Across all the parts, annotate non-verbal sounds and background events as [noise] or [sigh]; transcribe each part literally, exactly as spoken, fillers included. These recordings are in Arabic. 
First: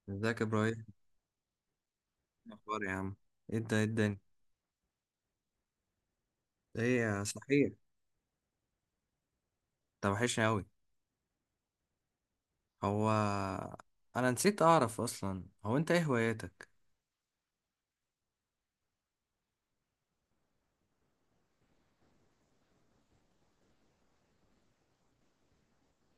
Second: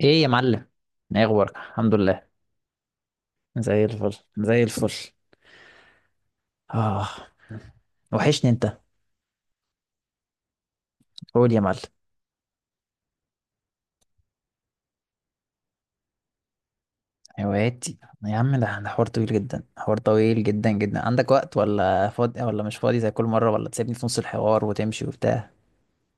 ايه يا ازيك يا معلم؟ ابراهيم؟ إيه ايه اخبارك؟ الحمد لله. الاخبار يا عم؟ ايه ده؟ زي ايه الفل، الدنيا؟ زي الفل. اه، ايه صحيح. وحشني انت. انت وحشني اوي. قول يا معلم. هو انا نسيت اعرف اصلا، هو انت ايه هواياتك؟ هواياتي؟ يا عم، ده ده حوار طويل جدا، حوار طويل جدا جدا. عندك وقت ولا فاضي ولا مش فاضي زي كل مره، ولا تسيبني في نص الحوار وتمشي وبتاع؟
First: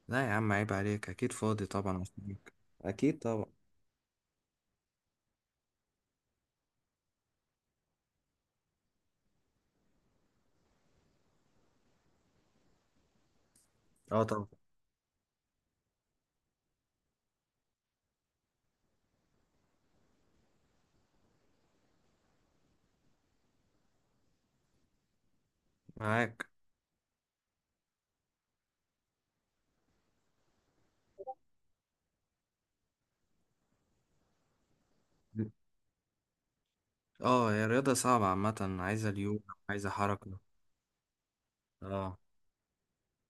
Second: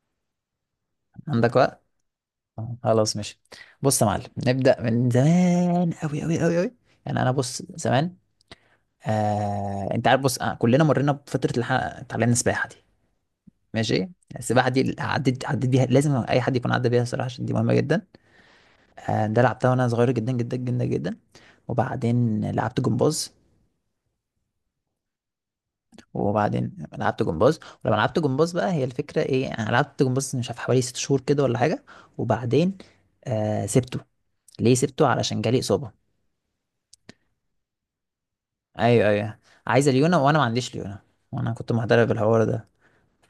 لا يا عم عيب عليك، اكيد عندك فاضي وقت؟ طبعا عشانك. آه، خلاص، اكيد ماشي. طبعا. بص يا معلم، نبدا من زمان قوي قوي قوي قوي. يعني انا، بص، زمان، آه، انت عارف، بص، آه، كلنا مرينا بفتره الح... اتعلمنا السباحه دي. ماشي. اه طبعا. السباحه دي عديت، عديت بيها، لازم اي حد يكون عدى بيها الصراحه، عشان دي مهمه جدا. آه، ده لعبتها وانا صغير جدا جدا جدا جدا. وبعدين لعبت جمباز. معاك. وبعدين لعبت جمباز. ولما لعبت جمباز بقى، هي الفكرة ايه، انا لعبت جمباز مش عارف حوالي ست شهور كده ولا حاجة. وبعدين، آه، سبته. ليه سبته؟ علشان جالي إصابة. اه، هي الرياضة صعبة عامة، ايوه عايزة ايوه، ليونة. عايزة عايزة ليونة، وانا حركة. ما عنديش ليونة. وانا كنت محترف اه، بالحوار ده.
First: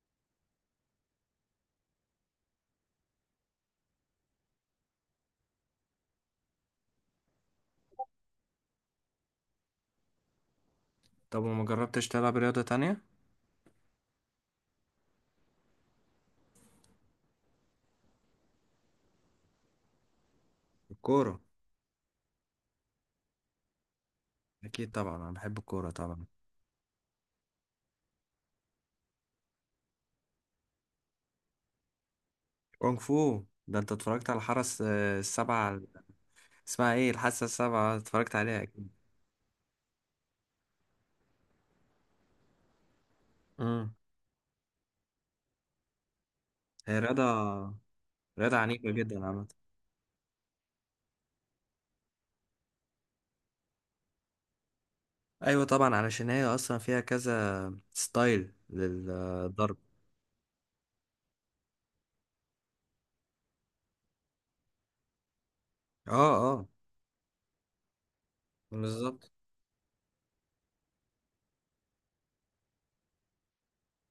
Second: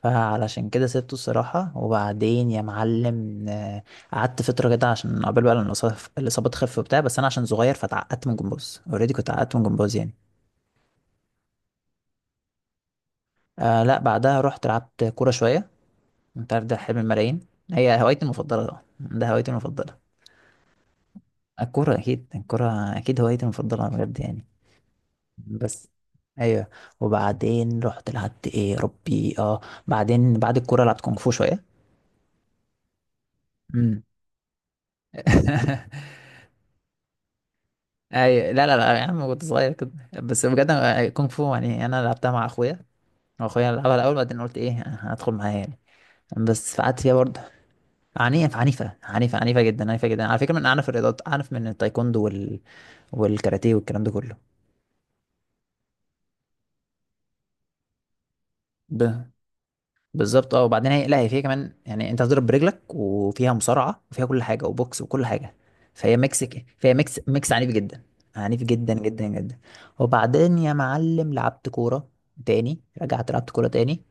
فعلشان كده سبته الصراحة. وبعدين يا معلم، آه، قعدت فترة كده عشان قبل بقى لما الإصابة الإصابة تخف وبتاع، بس أنا عشان صغير فتعقدت من جمباز. أوريدي كنت عقدت من جمباز يعني. طب وما جربتش تلعب رياضة تانية؟ آه لا، بعدها رحت لعبت كورة شوية. انت عارف، ده حلم الملايين. هي هوايتي المفضلة طبعا، ده هوايتي المفضلة. الكورة؟ الكورة أكيد، الكورة أكيد هوايتي المفضلة بجد يعني. اكيد طبعا انا بحب بس الكورة طبعا. أيوه. وبعدين رحت لعبت إيه يا ربي؟ أه، بعدين بعد الكورة لعبت كونغ فو شوية. كونغ فو ده، انت امم اتفرجت على الحرس آه، السبعة؟ [laughs] اسمها ايه؟ الحاسة السبعة، اتفرجت أيوه، عليها لا لا اكيد. لا يا عم، كنت صغير كده. بس بجد أنا- كونغ فو، يعني أنا لعبتها مع أخويا. أخويا لعبها مم. الأول، بعدين قلت إيه، هدخل معايا يعني. بس هي قعدت فيها رياضة. برضه. عنيف، رياضة عنيفة عنيفة جدا عنيفة عامة. عنيفة جدا، عنيفة جدا على فكرة، من أعنف الرياضات، أعنف من التايكوندو وال... والكاراتيه والكلام ده كله. أيوة طبعا، علشان هي أصلا فيها كذا ستايل ب... للضرب. بالظبط. اه، وبعدين هي، لا هي فيها كمان، يعني أنت هتضرب برجلك، وفيها مصارعة، وفيها كل حاجة، وبوكس وكل حاجة. اه فهي ميكس ك- اه. فهي ميكس ميكس عنيف جدا، عنيف جدا جدا بالظبط. جدا. وبعدين يا معلم لعبت كورة تاني، رجعت لعبت كورة تاني.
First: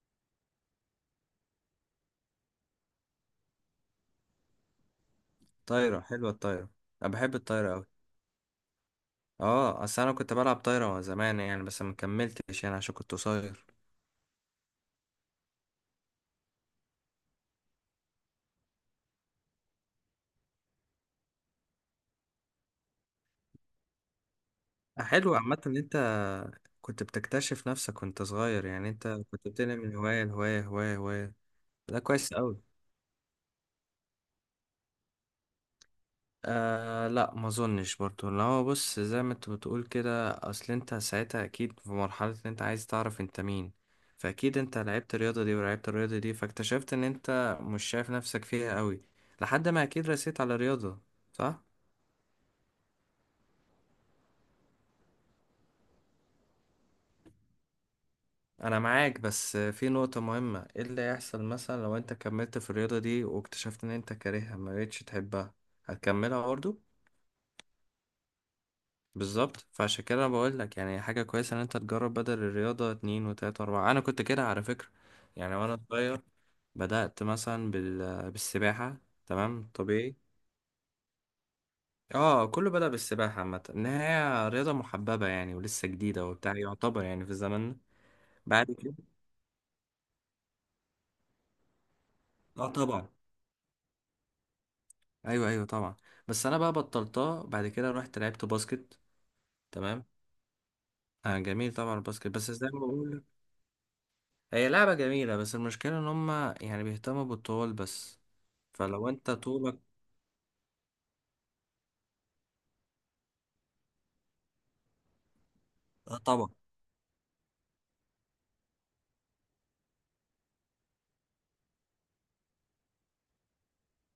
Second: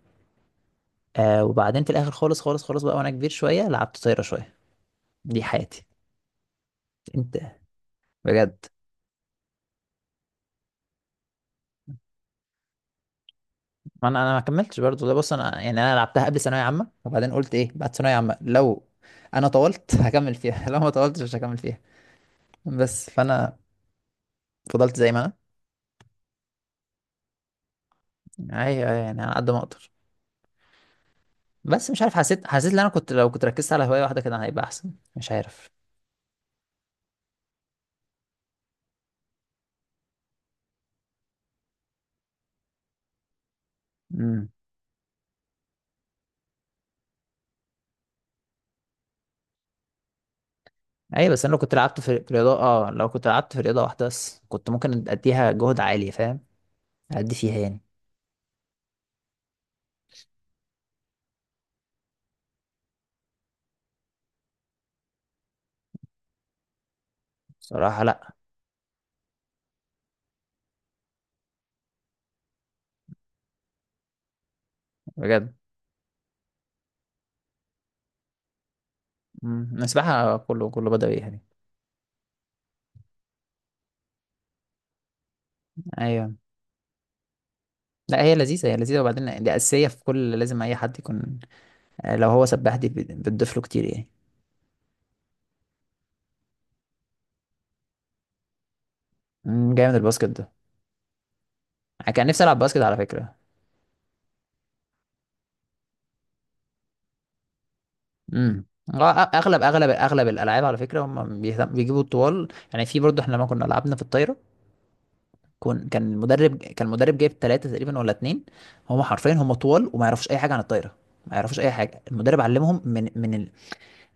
آه، وبعدين في الآخر خالص خالص خالص بقى، وأنا كبير شوية، لعبت طايرة شوية. دي حياتي. طايرة، حلوة الطايرة. أنا بحب أنت؟ الطايرة أوي. بجد؟ اه، أصل أنا كنت بلعب طايرة زمان يعني، بس ما كملتش يعني عشان كنت قصير. ما انا، انا ما كملتش برضه. ده بص انا يعني، انا لعبتها قبل ثانويه عامه، وبعدين قلت ايه، بعد ثانويه عامه لو انا طولت هكمل فيها، [laughs] لو ما طولتش مش هكمل فيها. بس فانا فضلت زي ما حلو عامة إن أنت كنت بتكتشف نفسك وأنت انا. صغير، يعني ايوه، أيوة، أنت يعني على كنت قد ما بتنقل اقدر. من هواية لهواية، هواية هواية. بس ده مش عارف، كويس حسيت، حسيت أوي. ان انا كنت، لو كنت ركزت على هوايه واحده كده هيبقى احسن، مش عارف. آه لا ما اظنش برضو، لو هو بص زي ما انت بتقول كده، اصل انت ساعتها اكيد في مرحلة ان انت عايز تعرف انت مين. امم. فاكيد انت لعبت الرياضة دي ولعبت الرياضة دي، فاكتشفت ان انت مش شايف نفسك فيها قوي لحد ما اكيد رسيت على الرياضة. ايوه، بس انا لو صح. كنت لعبت في في رياضه، اه لو كنت لعبت في رياضه واحده بس كنت ممكن اديها جهد عالي، فاهم؟ ادي فيها يعني. انا معاك، بس في نقطة مهمة: ايه اللي هيحصل مثلا لو انت كملت في الرياضة دي واكتشفت ان انت كارهها، ما بقتش تحبها؟ هتكملها برضو؟ صراحه لا. بالظبط، فعشان كده بقول لك يعني حاجة كويسة ان انت تجرب بدل الرياضة اتنين وتلاتة واربعة. انا كنت كده على فكرة، بجد. يعني وانا صغير. بدأت مثلا بال... بالسباحة. تمام امم. طبيعي. السباحه، كله كله بدأ يعني. اه كله بدأ بالسباحة عامة، ان هي رياضة محببة يعني ولسه جديدة ايوه، وبتاع، يعتبر يعني في زماننا. لا هي لذيذة، بعد هي كده. لذيذة، وبعدين دي أساسية في كل، لازم أي حد يكون. آه، لو هو اه سباح دي طبعا. بت- بتضيف له كتير يعني. ايوه ايوه طبعا. بس انا بقى بطلتها بعد كده رحت لعبت باسكت. مم، جامد تمام. الباسكت ده. آه جميل طبعا أنا كان الباسكت، نفسي بس ألعب زي ما باسكت على بقول فكرة. هي لعبة جميلة، بس المشكلة ان هما يعني بيهتموا بالطول بس. امم. فلو انت أغلب طولك. أغلب أغلب الألعاب على فكرة، هم بيهتم- بيجيبوا الطوال يعني. في برضه، إحنا لما كنا لعبنا في الطايرة، كون كان آه طبعا. المدرب كان المدرب جايب ثلاثة تقريبا ولا اتنين، هم حرفيا هم طوال، وما يعرفوش أي حاجة عن الطايرة، ما يعرفوش أي حاجة. المدرب علمهم من من ال...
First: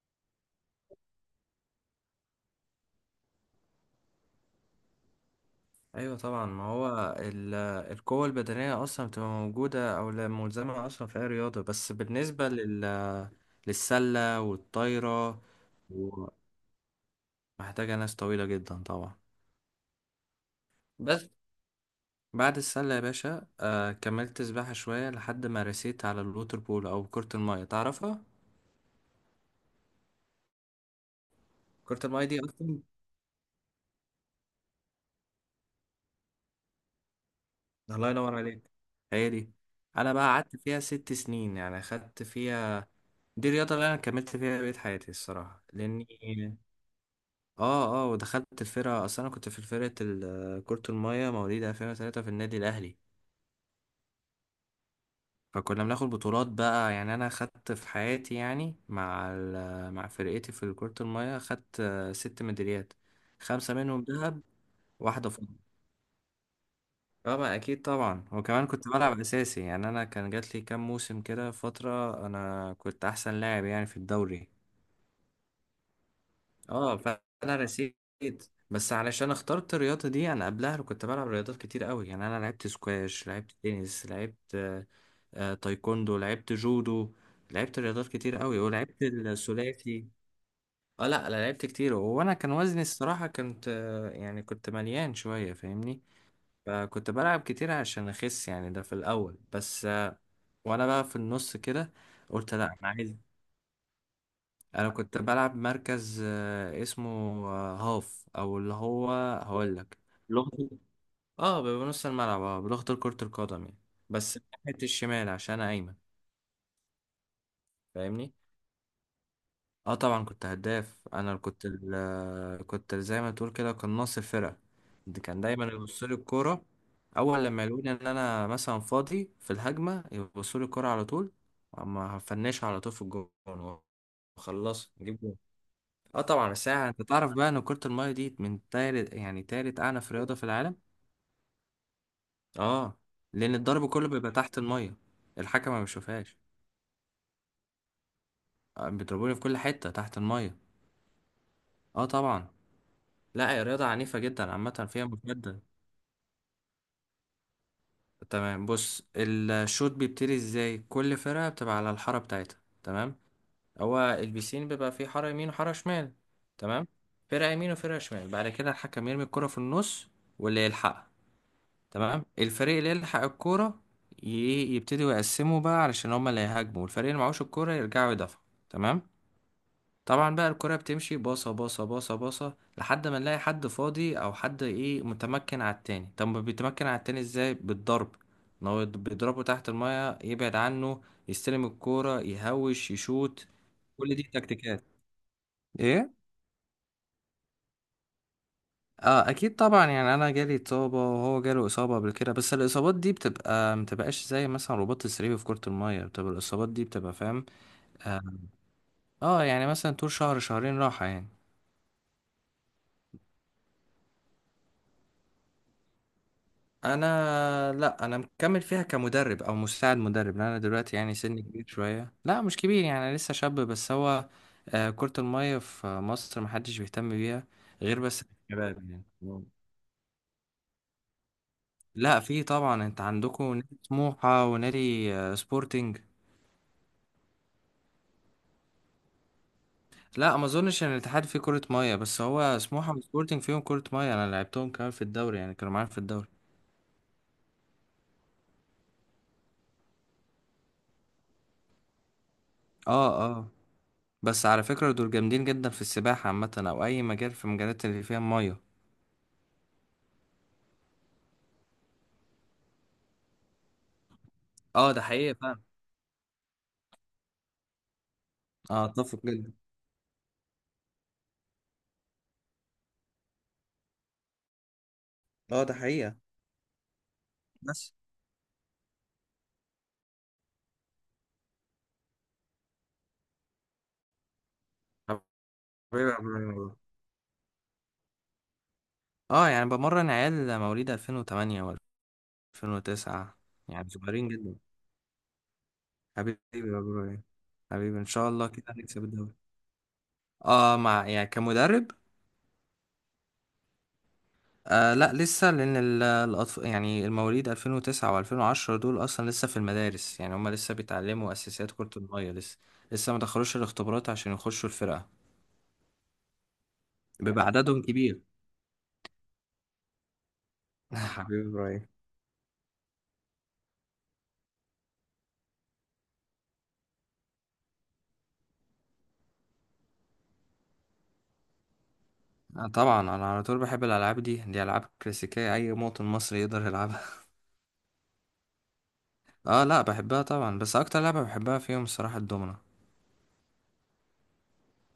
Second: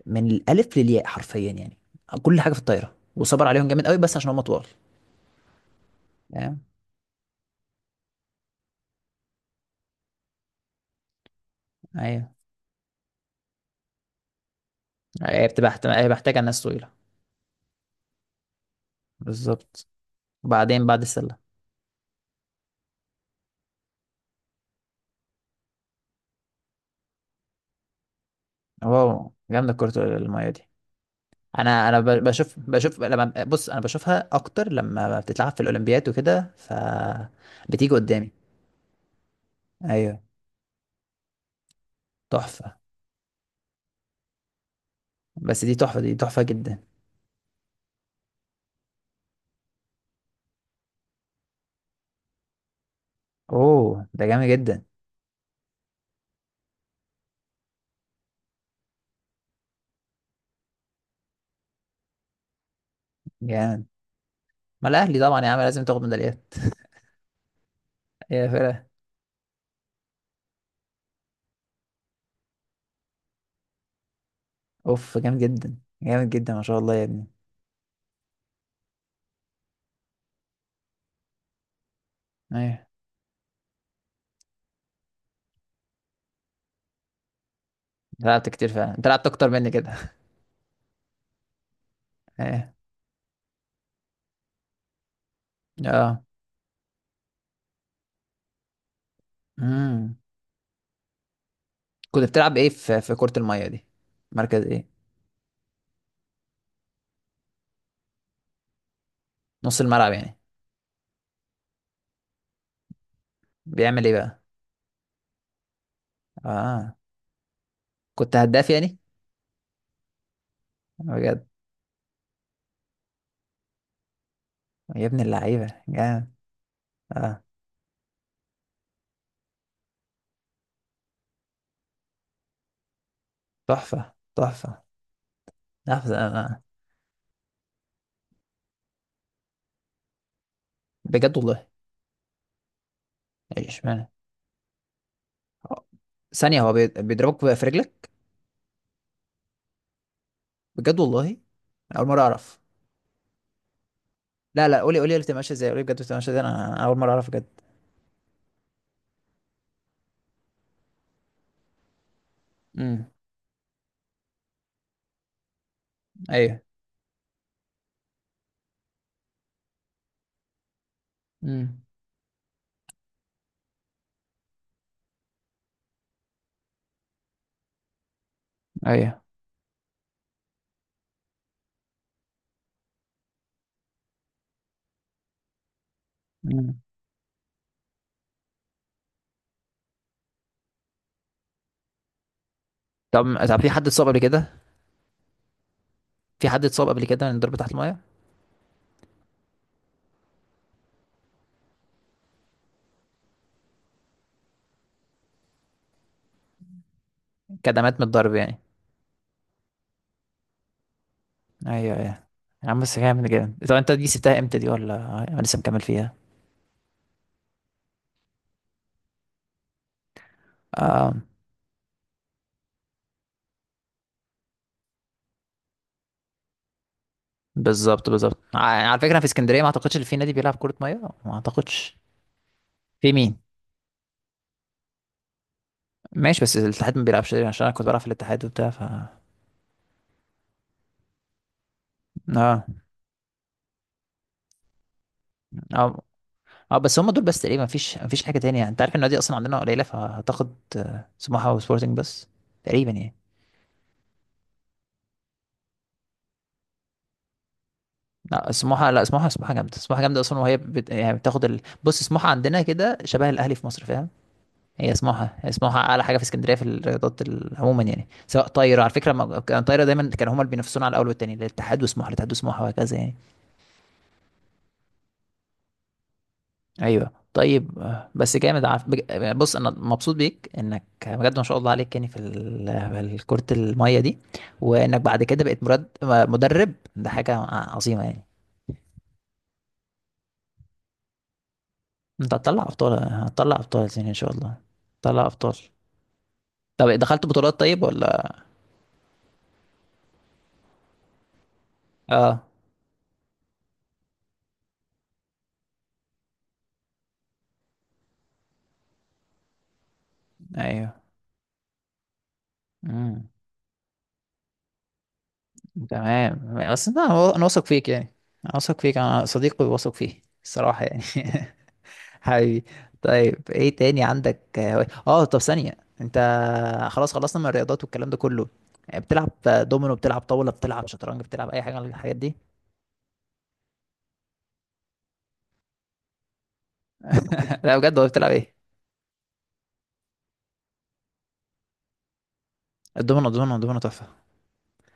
من الألف للياء حرفيا يعني، كل حاجة في الطايرة، وصبر عليهم جامد قوي، بس عشان هم طوال. ايوه طبعا. فاهم؟ ما هو ال- القوة البدنية اصلا بتبقى موجودة او لا ملزمة اصلا في اي رياضة، بس أيوة. بالنسبة لل... للسلة والطايرة هي بتبقى محت- هي محتاجة ناس طويلة. محتاجة ناس طويلة جدا طبعا. بالظبط. وبعدين بعد بس السلة. بعد السلة يا باشا، آه كملت سباحة شوية لحد ما رسيت على الووتر بول او كرة المية، تعرفها؟ واو، جامدة كرة المية دي. انا كرة انا ب- المية دي بشوف، اصلا. بشوف لما بص انا بشوفها اكتر لما بتتلعب في الاولمبياد وكده، ف بتيجي الله قدامي. ينور عليك. هي دي. انا ايوه. بقى قعدت فيها ست سنين، يعني خدت تحفة. فيها. دي الرياضه اللي انا كملت فيها بقية حياتي الصراحه، بس دي تحفة، لاني دي تحفة جدا. اه اه. ودخلت الفرقه اصلا، انا كنت في فرقه ال- كره الميه مواليد ألفين وثلاثة في النادي الاهلي. اوه، ده جامد جدا، فكنا بناخد بطولات بقى، يعني انا خدت في حياتي يعني مع ال- مع فرقتي في كره الميه، خدت آه، ست ميداليات. خمسه جامد. منهم ذهب ما الاهلي واحده. طبعا يا عم لازم تاخد ميداليات. طبعا اكيد طبعا، [laughs] يا وكمان فرقة. كنت بلعب اساسي. يعني انا كان جات لي كام موسم كده فتره انا كنت احسن لاعب يعني في الدوري. اوف، جامد جدا، جامد جدا، ما شاء الله اه يا ابني. فانا رسيت. بس علشان اخترت الرياضه دي، انا قبلها كنت بلعب رياضات كتير قوي. يعني انا لعبت ايوه. سكواش، لعبت تنس، لعبت آه، آه، تايكوندو، لعبت جودو، لعبت رياضات أنت كتير لعبت قوي، كتير فعلا، ولعبت انت لعبت اكتر مني كده. الثلاثي. اه لا لا لعبت كتير، وانا [laughs] كان ايوه. وزني الصراحه كنت آه، يعني كنت مليان شويه، فاهمني؟ اه. فكنت بلعب كتير عشان اخس يعني، ده في الاول بس. امم. آه، وانا بقى في النص كده كنت قلت بتلعب لا ايه انا في عايز. في كرة المية دي؟ مركز ايه؟ انا كنت بلعب مركز آه، اسمه آه، هاف، او اللي هو، هقول نص لك الملعب يعني؟ لغة. اه بيبقى نص الملعب اه بلغة كرة القدم يعني. بيعمل ايه بس بقى؟ ناحية الشمال عشان انا ايمن، اه. فاهمني؟ كنت هداف يعني؟ اه طبعا كنت هداف. انا اللي بجد؟ كنت ال كنت زي ما تقول كده قناص الفرقه. يا ابن ده كان دايما اللعيبة، يبص لي جامد. الكوره. اه. اول لما يلاقوني ان انا مثلا فاضي في الهجمه يبصوا لي الكوره على طول. اما هفنشها على طول في الجون. تحفة تحفة وخلص نجيب جون. تحفة. اه طبعا. آه. بس يعني انت تعرف بقى ان كره الميه دي من تالت، يعني تالت اعنف رياضه في العالم. بجد والله. اه، لان ايش الضرب كله معنى؟ بيبقى تحت الميه. الحكم ما بيشوفهاش. ثانية، هو بي- بيضربك في رجلك؟ آه، بيضربوني في كل حته تحت الميه. بجد والله؟ اه اول مرة طبعا. اعرف. لا هي رياضة عنيفة جدا لا لا، عامة، قولي فيها قولي اللي بتبقى ماشية مجهد. ازاي، قولي بجد بتبقى ماشية ازاي، انا أنا اول مرة اعرف بجد. تمام بص، الشوط بيبتدي ازاي؟ كل فرقة بتبقى على الحارة بتاعتها. امم. تمام. هو البيسين بيبقى فيه حارة يمين وحارة شمال. ايوه. تمام. فرقة يمين وفرقة شمال، بعد كده الحكم يرمي الكرة في النص، واللي يلحقها. امم. تمام، الفريق اللي يلحق الكرة ي- يبتدي يقسموا بقى، علشان هما اللي هيهاجموا، والفريق اللي معهوش الكرة يرجعوا يدافعوا. تمام. ايوه. طبعا بقى الكرة بتمشي باصة باصة باصة باصة لحد ما نلاقي حد فاضي او حد ايه متمكن على التاني. طب ما امم. بيتمكن على التاني ازاي؟ بالضرب. ان هو يض- بيضربه تحت المية، يبعد عنه، يستلم الكورة، يهوش، طب، يشوت. طب في حد اتصاب كل قبل دي كده؟ تكتيكات. ايه. في حد اتصاب قبل كده من الضرب تحت المية؟ اه اكيد طبعا، يعني انا جالي اصابة وهو جاله اصابة قبل كده، بس الاصابات دي بتبقى، متبقاش زي مثلا رباط السري. في كرة المية بتبقى الاصابات دي بتبقى، فاهم؟ كدمات من اه. الضرب يعني؟ آه، يعني مثلا طول شهر شهرين راحة يعني. ايوه ايوه. يا عم بس جامد، جامد. طب انت دي سبتها امتى دي، ولا انا لسه مكمل فيها؟ انا، لا انا مكمل فيها كمدرب او مساعد مدرب. لان انا دلوقتي يعني آه. سني كبير شويه، لا مش كبير يعني انا لسه شاب، بس هو آه، كرة المية في مصر محدش بيهتم بيها غير بالظبط، بس بالظبط، ع- يعني الشباب على يعني. فكره في اسكندريه ما اعتقدش ان في نادي بيلعب كره ميه. ما اعتقدش. لا في طبعا، انت في مين؟ عندكم نادي سموحة ونادي آه، سبورتنج. ماشي، بس الاتحاد ما بيلعبش تقريباً، عشان انا كنت بلعب في الاتحاد وبتاع ف. لا ما اظنش ان الاتحاد فيه كرة مية، بس هو اه. سموحة وسبورتنج فيهم كرة مية، انا لعبتهم كمان في الدوري يعني كانوا معانا في اه. الدوري. اه بس هم دول بس تقريبا، مفيش مفيش حاجه تانية، انت عارف ان النادي اصلا عندنا قليله، فهتاخد آه، سموحه وسبورتنج بس تقريبا يعني. اه اه. بس على فكرة دول جامدين جدا في السباحة عامة، او اي مجال في مجالات اللي فيها لا، مية. سموحه، لا سموحه، سموحه جامده، سموحه جامده اصلا، وهي بت... يعني بتاخد ال... بص سموحه عندنا كده شبه الاهلي في مصر، فاهم؟ اه هي ده سموحة، حقيقي هي فعلا. سموحة أعلى حاجة في اسكندرية في الرياضات ال- عموما يعني، سواء طايرة اه على فكرة، اتفق ما- جدا. كان طايرة دايما كانوا هما اللي بينافسونا على الأول والتاني، الاتحاد وسموحة، الاتحاد وسموحة، وهكذا يعني. اه ده حقيقة. أيوه طيب. بس آه، بس جامد. عارف بج- بص، أنا مبسوط بيك إنك بجد ما شاء الله عليك يعني في ال- في كرة المية دي، وإنك بعد كده بقيت مرد حبيبي يا عبد مدرب، الله. ده حاجة عظيمة يعني. اه يعني بمرن عيال مواليد ألفين وتمانية أنت هتطلع أبطال، و2009، هتطلع أبطال يعني يعني إن صغيرين شاء جدا. الله، هتطلع أبطال. حبيبي يا طب برو. دخلت بطولات طيب حبيبي ان شاء ولا؟ الله كده هنكسب الدوري. اه، مع يعني كمدرب. آه. آه لا لسه، لان ال- الأطف... يعني المواليد ألفين وتسعة وألفين وعشرة دول اصلا لسه في المدارس، يعني هم لسه أيوه. بيتعلموا اساسيات كرة المية لسه. لسه ما مم. دخلوش الاختبارات عشان يخشوا الفرقة، تمام. بس انت، انا انا بيبقى واثق عددهم فيك يعني، كبير. انا واثق فيك، انا صديقي واثق فيه الصراحة [laughs] يعني. حبيبي يا [laughs] برو. حبيبي. طيب ايه تاني عندك؟ اه، آه، طب ثانية، انت، خلاص، خلصنا من الرياضات والكلام ده كله، بتلعب دومينو، بتلعب طاولة، بتلعب شطرنج، بتلعب اي حاجة من الحاجات دي؟ آه طبعا انا على طول بحب الالعاب دي، دي العاب كلاسيكيه اي مواطن مصري يقدر يلعبها. [laughs] لا بجد، هو بتلعب ايه؟ [laughs] اه لا بحبها طبعا، بس اكتر لعبه بحبها فيهم الصراحه الدومنه. الدومينو، الدومينو، الدومينو تحفة.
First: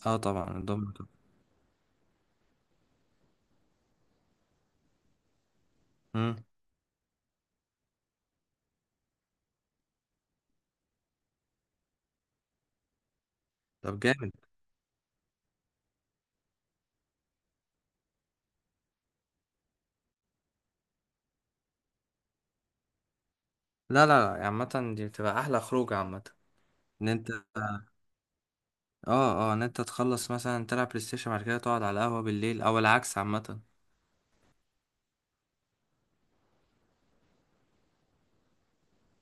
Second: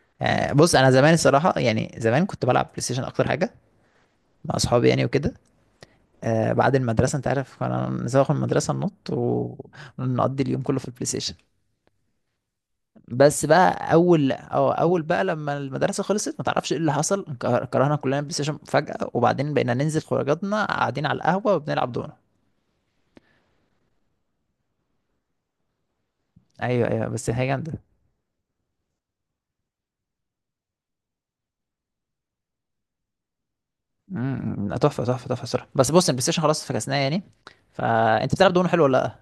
اه آه، طبعا بص انا الدومنه طبعا. زمان الصراحة يعني، زمان كنت بلعب بلاي ستيشن اكتر حاجة، مع اصحابي يعني وكده. امم. آه، بعد المدرسة، انت عارف، كنا نزوغ من المدرسة ننط، ونقضي اليوم كله في البلاي ستيشن. بس بقى طب اول، جامد. أو اول بقى لما المدرسه خلصت، ما تعرفش ايه اللي حصل، انك- كرهنا كلنا بلاي ستيشن فجاه، وبعدين بقينا ننزل خروجاتنا قاعدين على القهوه وبنلعب دومنا. لا لا. لا عامه دي بتبقى احلى خروج عامه. ايوه ايوه، ان انت، بس هي جامده. اه اه، ان انت تخلص مثلا تلعب بلاي ستيشن بعد كده تقعد على القهوه بالليل، او العكس عامه. امم. لا، تحفه تحفه تحفه صراحه. بس بص، البلاي ستيشن خلاص فكسناه يعني. فانت بتلعب دومنا حلو ولا لا؟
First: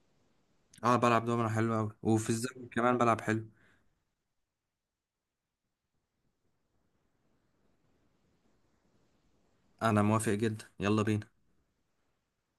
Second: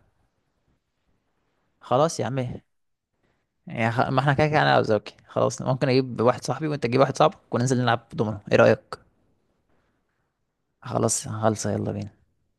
اه بلعب دومنه حلو قوي، خلاص يا وفي عم، إيه؟ الزمن كمان بلعب حلو. يعني خ... ما احنا كده كده انا وزوكي، خلاص، ممكن اجيب واحد صاحبي وانت تجيب واحد صاحبك وننزل نلعب دومنا، ايه رايك؟ انا موافق جدا، يلا خلاص، بينا. خلصه، يلا بينا.